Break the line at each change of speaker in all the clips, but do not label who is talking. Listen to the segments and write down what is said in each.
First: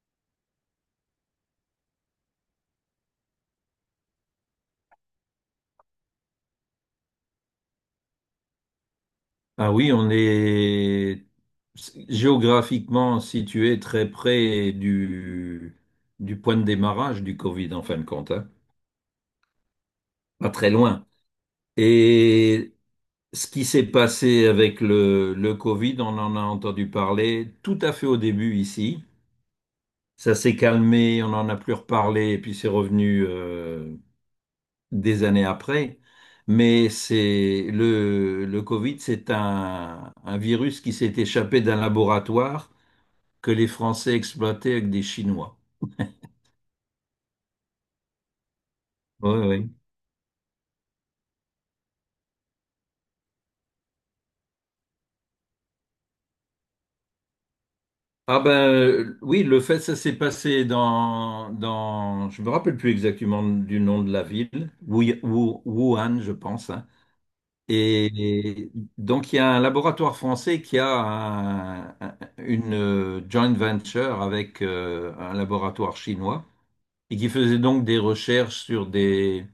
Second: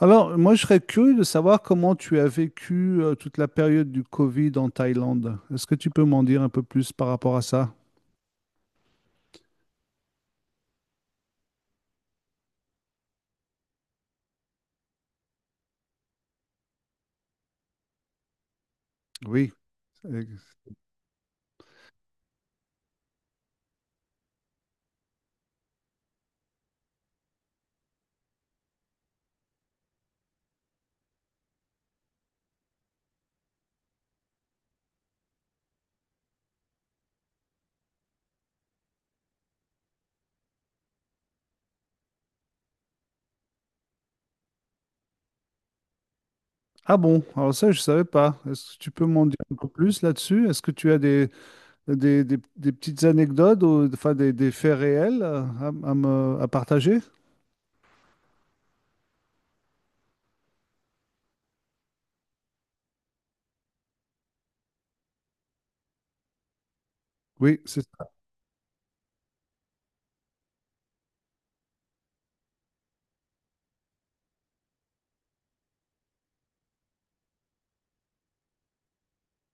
Alors, moi, je serais curieux de savoir comment tu as vécu toute la période du Covid en Thaïlande. Est-ce que tu peux m'en dire un peu plus par rapport à ça?
Ah oui, on est géographiquement situé très près du point de démarrage du Covid, en fin de compte, hein.
Oui. Euh,
Pas très loin. Et ce qui s'est passé avec le Covid, on en a entendu parler tout à fait au début ici. Ça s'est calmé, on n'en a plus reparlé, et puis c'est revenu des années après. Mais c'est le Covid, c'est un virus qui s'est échappé d'un laboratoire que les Français exploitaient avec des Chinois.
Ah bon, alors ça, je ne savais pas. Est-ce que tu peux m'en
Oui,
dire un peu
oui.
plus là-dessus? Est-ce que tu as des petites anecdotes ou enfin, des faits réels à me, à partager?
Ah oui, le fait, ça s'est passé je me rappelle plus exactement du nom de la ville, Wuhan, je pense, hein.
Oui, c'est ça.
Et, et donc il y a un laboratoire français qui a une joint venture avec un laboratoire chinois et qui faisait donc des recherches sur des,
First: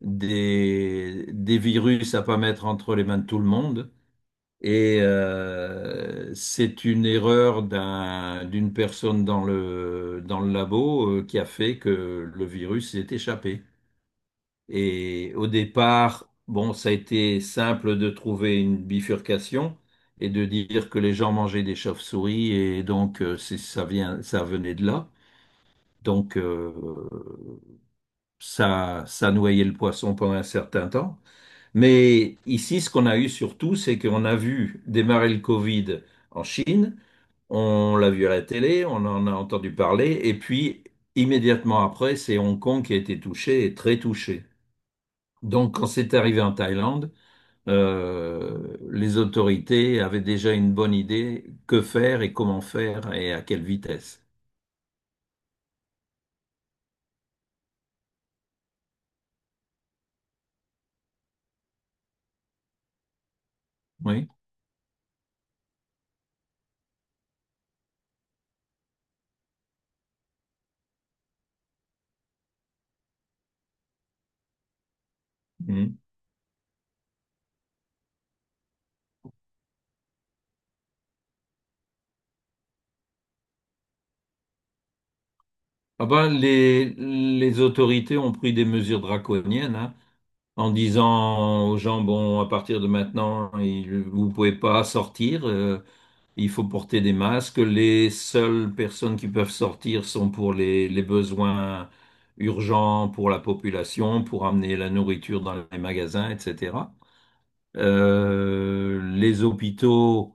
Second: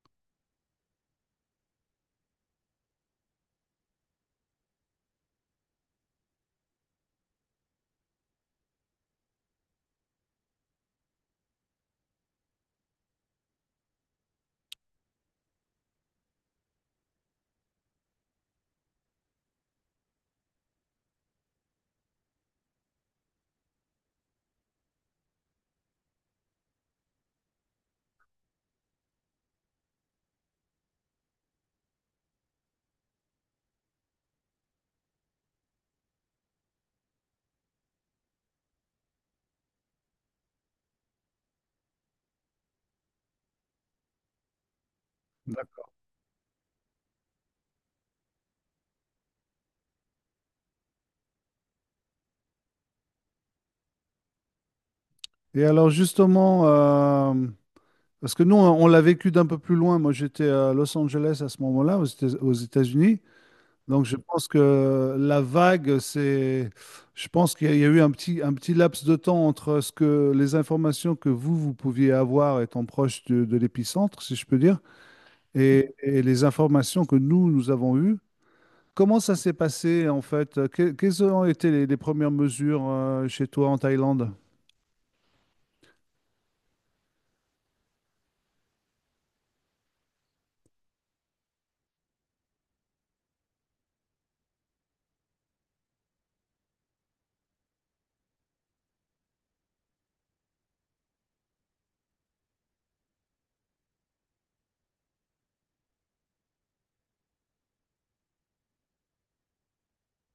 des, des virus à pas mettre entre les mains de tout le monde. Et c'est une erreur d'une personne dans dans le labo qui a fait que le virus s'est échappé. Et au départ, bon, ça a été simple de trouver une bifurcation et de dire que les gens mangeaient des chauves-souris et donc ça vient, ça venait de là. Donc euh, ça noyait le poisson pendant un certain temps. Mais ici, ce qu'on a eu surtout, c'est qu'on a vu démarrer le Covid en Chine. On l'a vu à la télé, on en a entendu parler, et puis immédiatement après, c'est Hong Kong qui a été touché et très touché. Donc
D'accord.
quand c'est arrivé en Thaïlande, les autorités avaient déjà une bonne idée que faire et comment faire et à quelle vitesse.
Et alors, justement, parce que nous, on l'a vécu d'un peu plus loin. Moi, j'étais à Los Angeles à ce moment-là, aux États-Unis. Donc je
Oui.
pense que la vague, c'est, je pense qu'il y a eu un petit laps de temps entre ce que les informations que vous, vous pouviez avoir étant proche de l'épicentre, si je peux dire,
Mhm.
et les informations que nous, nous avons eues. Comment ça s'est passé en fait? Quelles ont été les premières mesures chez toi en Thaïlande?
Ah ben, les autorités ont pris des mesures draconiennes, hein, en disant aux gens, bon, à partir de maintenant, vous pouvez pas sortir. Il faut porter des masques. Les seules personnes qui peuvent sortir sont pour les besoins urgents pour la population, pour amener la nourriture dans les magasins, etc. Les hôpitaux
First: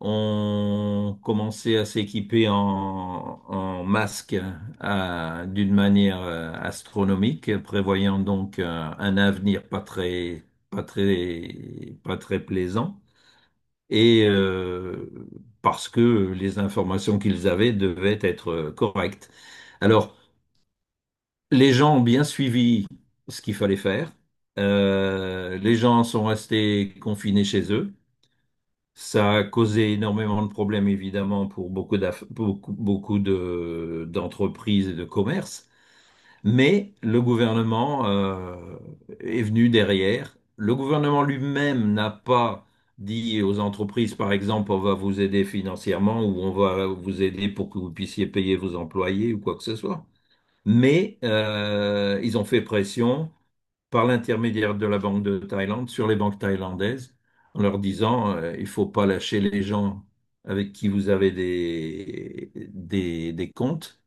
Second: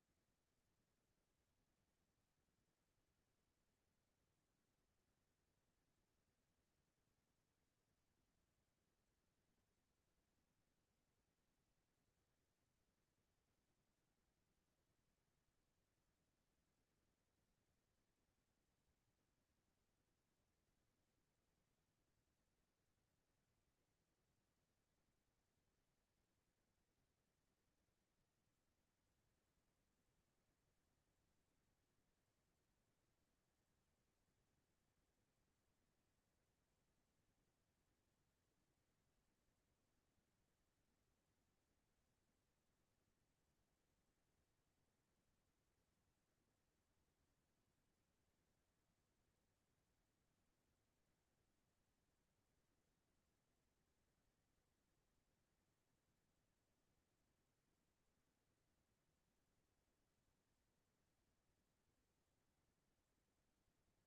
ont commencé à s'équiper en masques d'une manière astronomique, prévoyant donc un avenir pas très plaisant et parce que les informations qu'ils avaient devaient être correctes. Alors, les gens ont bien suivi ce qu'il fallait faire. Les gens sont restés confinés chez eux. Ça a causé énormément de problèmes, évidemment, pour beaucoup d'entreprises et de commerces. Mais le gouvernement est venu derrière. Le gouvernement lui-même n'a pas dit aux entreprises, par exemple, on va vous aider financièrement ou on va vous aider pour que vous puissiez payer vos employés ou quoi que ce soit. Mais ils ont fait pression par l'intermédiaire de la Banque de Thaïlande sur les banques thaïlandaises en leur disant, il faut pas lâcher les gens avec qui vous avez des comptes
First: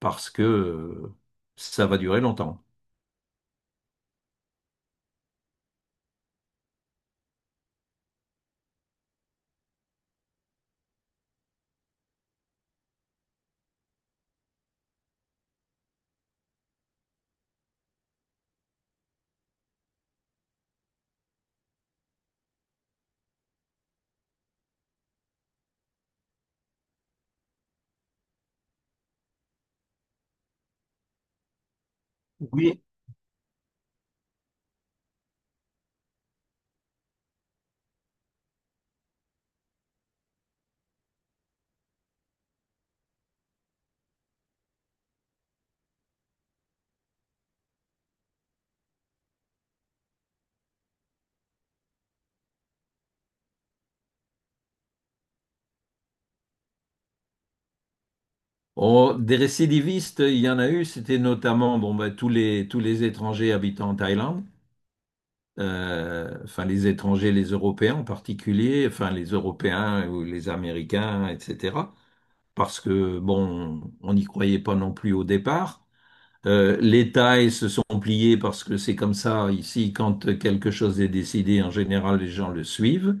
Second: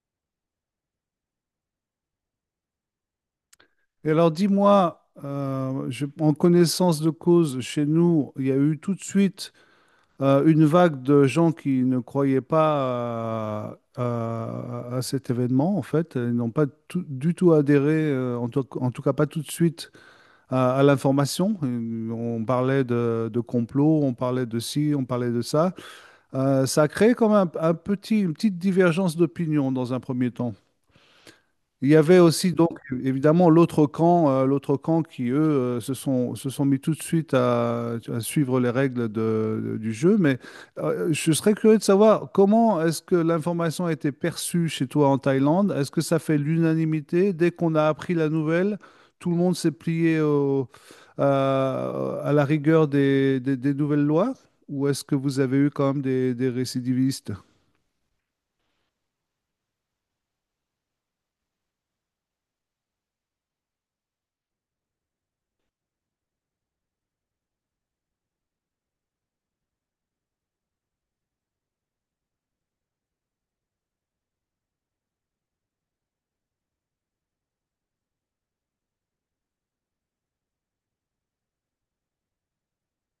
parce que ça va durer longtemps.
Et alors dis-moi, en connaissance de cause, chez nous, il y a eu tout de suite une vague de gens qui ne croyaient pas à cet événement, en fait. Ils n'ont pas tout- Du tout adhéré, en tout cas pas tout de suite, à l'information. On parlait de complot, on parlait de ci, on parlait de ça. Ça a créé comme un petit, une petite divergence d'opinion dans un premier temps. Il y avait aussi donc
Oui.
évidemment l'autre camp qui eux se sont mis tout de suite à suivre les règles du jeu. Mais je serais curieux de savoir comment est-ce que l'information a été perçue chez toi en Thaïlande? Est-ce que ça fait l'unanimité? Dès qu'on a appris la nouvelle, tout le monde s'est plié à la rigueur des nouvelles lois? Ou est-ce que vous avez eu quand même des récidivistes?
Oh, des récidivistes, il y en a eu, c'était notamment bon, bah, tous les étrangers habitant en Thaïlande, enfin les étrangers, les Européens en particulier, enfin les Européens ou les Américains, etc. Parce que, bon, on n'y croyait pas non plus au départ. Les Thaïs se sont pliés parce que c'est comme ça ici, quand quelque chose est décidé, en général, les gens le suivent.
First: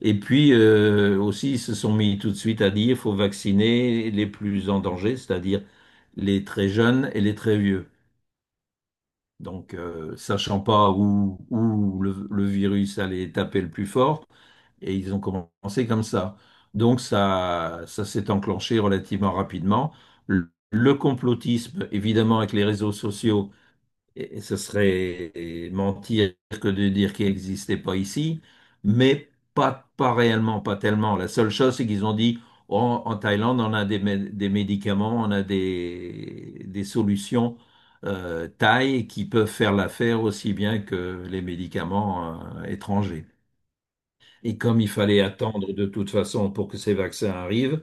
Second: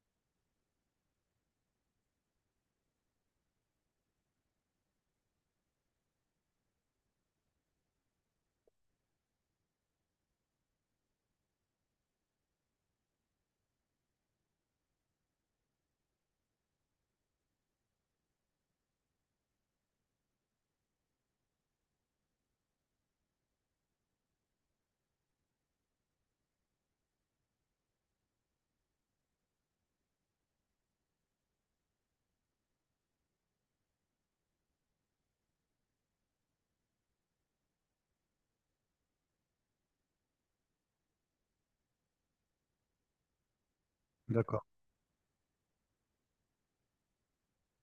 Et puis aussi, ils se sont mis tout de suite à dire, il faut vacciner les plus en danger, c'est-à-dire les très jeunes et les très vieux. Donc, sachant pas où le virus allait taper le plus fort, et ils ont commencé comme ça. Donc, ça s'est enclenché relativement rapidement. Le complotisme, évidemment, avec les réseaux sociaux et ce serait mentir que de dire qu'il n'existait pas ici, mais pas réellement, pas tellement. La seule chose, c'est qu'ils ont dit, oh, en Thaïlande, on a des médicaments, on a des solutions thaï qui peuvent faire l'affaire aussi bien que les médicaments étrangers. Et
D'accord.
comme il fallait attendre de toute façon pour que ces vaccins arrivent,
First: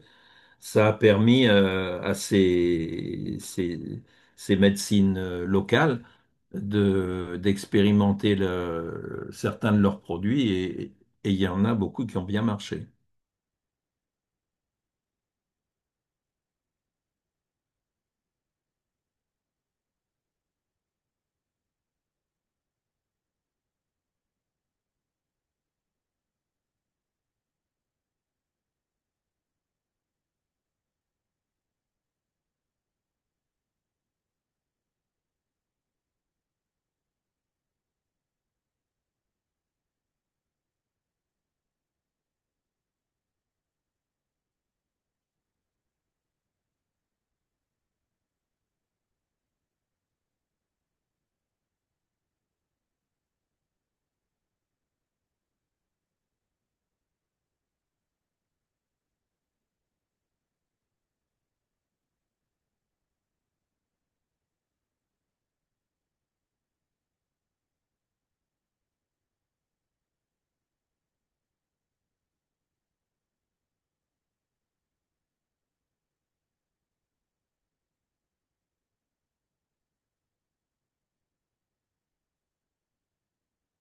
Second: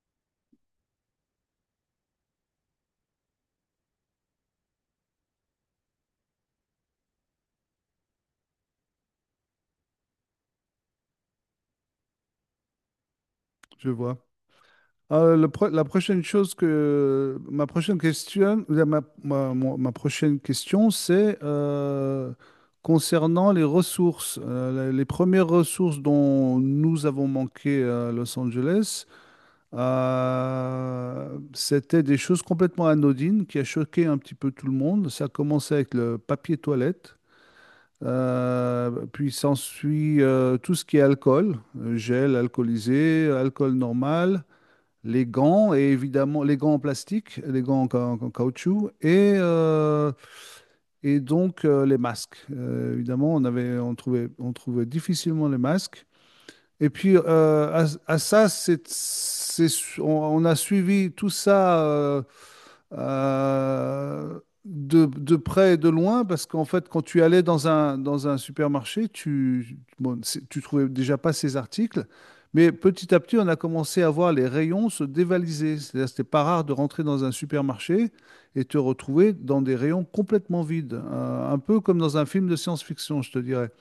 ça a permis à ces médecines locales d'expérimenter certains de leurs produits et il y en a beaucoup qui ont bien marché.
Je vois. La prochaine chose que ma prochaine question, ou ma prochaine question, c'est concernant les ressources, les premières ressources dont nous avons manqué à Los Angeles. C'était des choses complètement anodines qui a choqué un petit peu tout le monde. Ça a commencé avec le papier toilette, puis s'ensuit tout ce qui est alcool, gel alcoolisé, alcool normal, les gants et évidemment les gants en plastique, les gants en, ca- en caoutchouc et donc les masques. Évidemment, on trouvait difficilement les masques. Et puis, à ça, on a suivi tout ça euh, de près et de loin, parce qu'en fait, quand tu allais dans un supermarché, bon, tu trouvais déjà pas ces articles, mais petit à petit, on a commencé à voir les rayons se dévaliser. C'est-à-dire, c'était pas rare de rentrer dans un supermarché et te retrouver dans des rayons complètement vides, un peu comme dans un film de science-fiction, je te dirais.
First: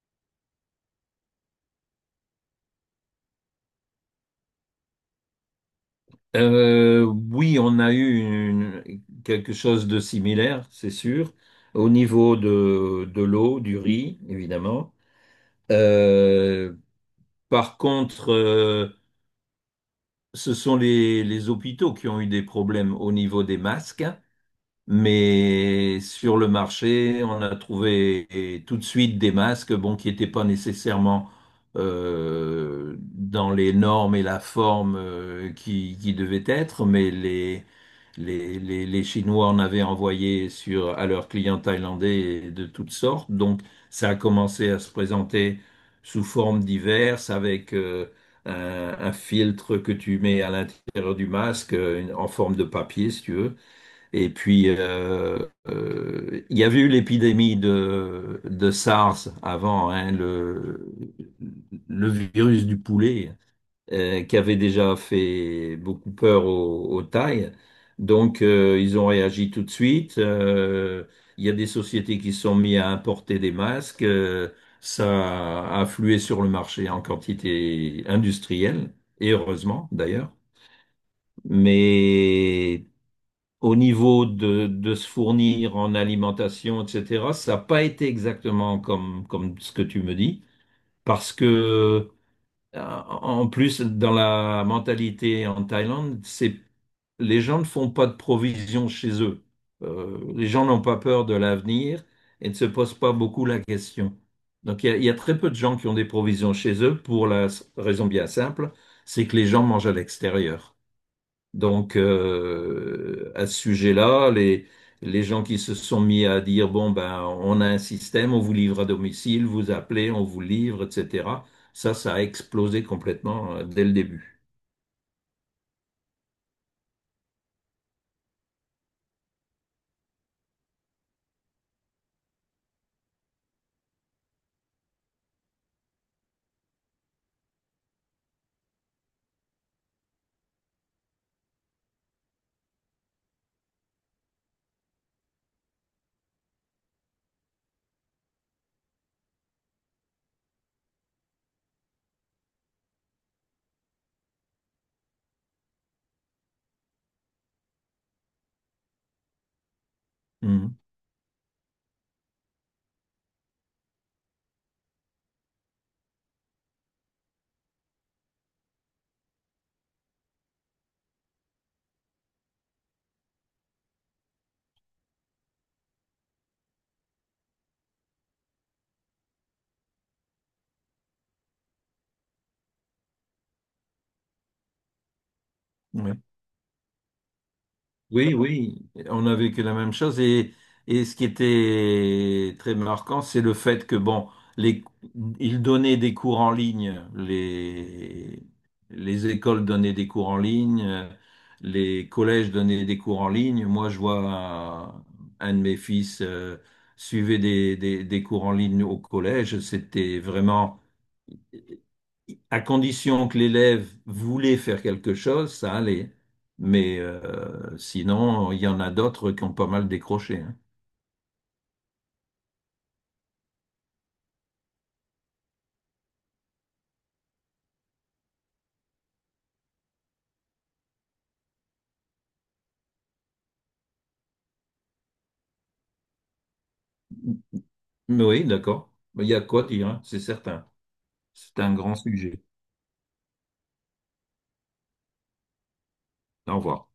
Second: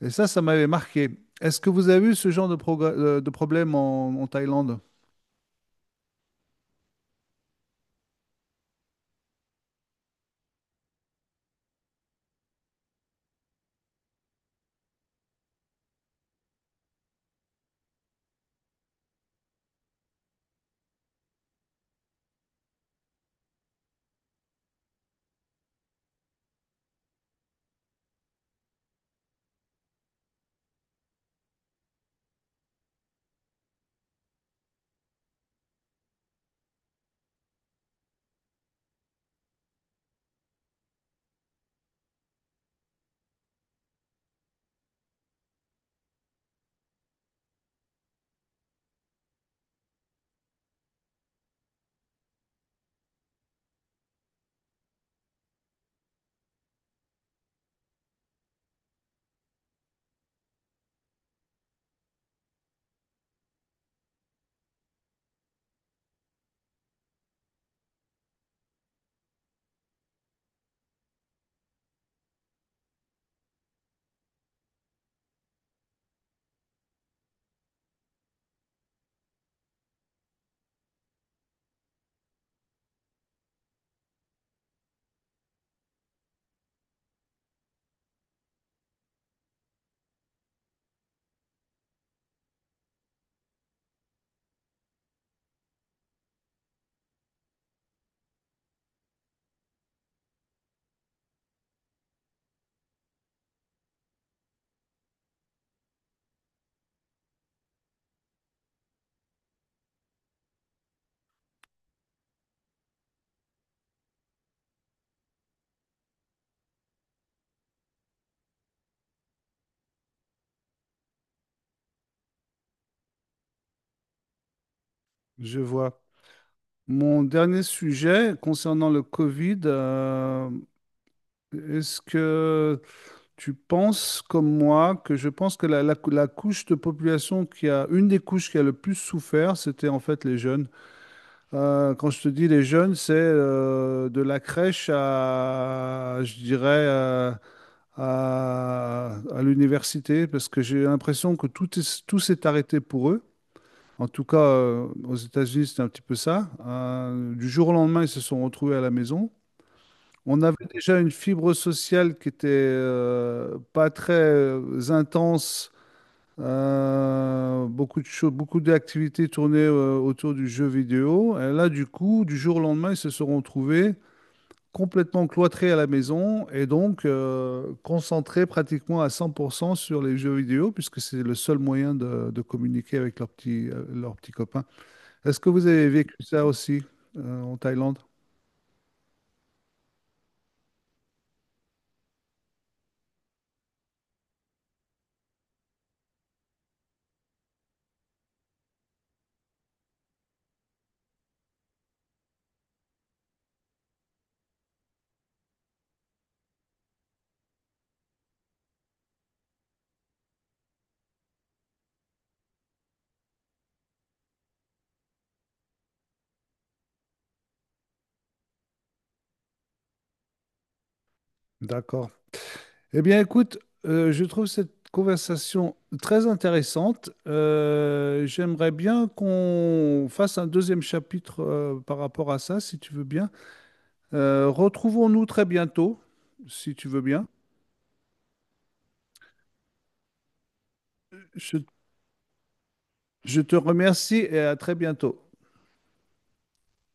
Et ça m'avait marqué. Est-ce que vous avez eu ce genre de, de problème en, en Thaïlande?
Oui, on a eu quelque chose de similaire, c'est sûr, au niveau de l'eau, du riz, évidemment. Euh, par contre, ce sont les hôpitaux qui ont eu des problèmes au niveau des masques. Mais sur le marché, on a trouvé tout de suite des masques, bon, qui n'étaient pas nécessairement dans les normes et la forme qui devaient être, mais les Chinois en avaient envoyé à leurs clients thaïlandais de toutes sortes. Donc, ça a commencé à se présenter sous formes diverses avec un, un filtre que tu mets à l'intérieur du masque en forme de papier, si tu veux. Et il y avait eu l'épidémie de SARS avant, hein, le virus du poulet, qui avait déjà fait beaucoup peur aux Thaïs. Donc, ils ont réagi tout de suite. Il y a des sociétés qui se sont mises à importer des masques. Ça a afflué sur le marché en quantité industrielle, et heureusement d'ailleurs. Mais au niveau de se fournir en alimentation, etc., ça n'a pas été exactement comme ce que tu me dis, parce que en plus, dans la mentalité en Thaïlande, c'est les gens ne font pas de provisions chez eux. Les gens n'ont pas peur de l'avenir et ne se posent pas beaucoup la question. Donc il y a très peu de gens qui ont des provisions chez eux pour la raison bien simple, c'est que les gens mangent à l'extérieur. Donc, à ce sujet-là, les gens qui se sont mis à dire, bon, ben, on a un système, on vous livre à domicile, vous appelez, on vous livre, etc. Ça a explosé complètement dès le début.
Je vois. Mon dernier sujet concernant le Covid, est-ce que tu penses comme moi que je pense que la couche de population une des couches qui a le plus souffert, c'était en fait les jeunes. Quand je te dis les jeunes, c'est de la crèche à, je dirais, à l'université parce que j'ai l'impression tout s'est arrêté pour eux. En tout cas, aux États-Unis, c'est un petit peu ça. Du jour au lendemain, ils se sont retrouvés à la maison. On avait
Mhm.
déjà une fibre sociale qui était pas très intense. Beaucoup de choses, beaucoup d'activités tournées autour du jeu vidéo. Et là, du coup, du jour au lendemain, ils se sont retrouvés complètement cloîtré à la maison et donc concentré pratiquement à 100% sur les jeux vidéo puisque c'est le seul moyen de communiquer avec leurs petits copains. Est-ce que vous avez vécu
Ouais.
ça aussi en Thaïlande?
Oui, oui, on a vécu la même chose et ce qui était très marquant, c'est le fait que bon, les, ils donnaient des cours en ligne, les écoles donnaient des cours en ligne, les collèges donnaient des cours en ligne. Moi, je vois un de mes fils suivait des cours en ligne au collège. C'était vraiment à condition que l'élève voulait faire quelque chose, ça allait. Mais sinon, il y en a d'autres qui ont pas mal décroché, hein.
D'accord. Eh bien, écoute, je trouve cette conversation très intéressante. J'aimerais bien qu'on fasse un deuxième chapitre par rapport à ça, si tu veux bien. Retrouvons-nous très bientôt, si tu veux bien.
Mais oui, d'accord. Il y a quoi dire, hein, c'est certain. C'est
Je
un grand sujet.
Je te remercie et à très bientôt.
Au revoir.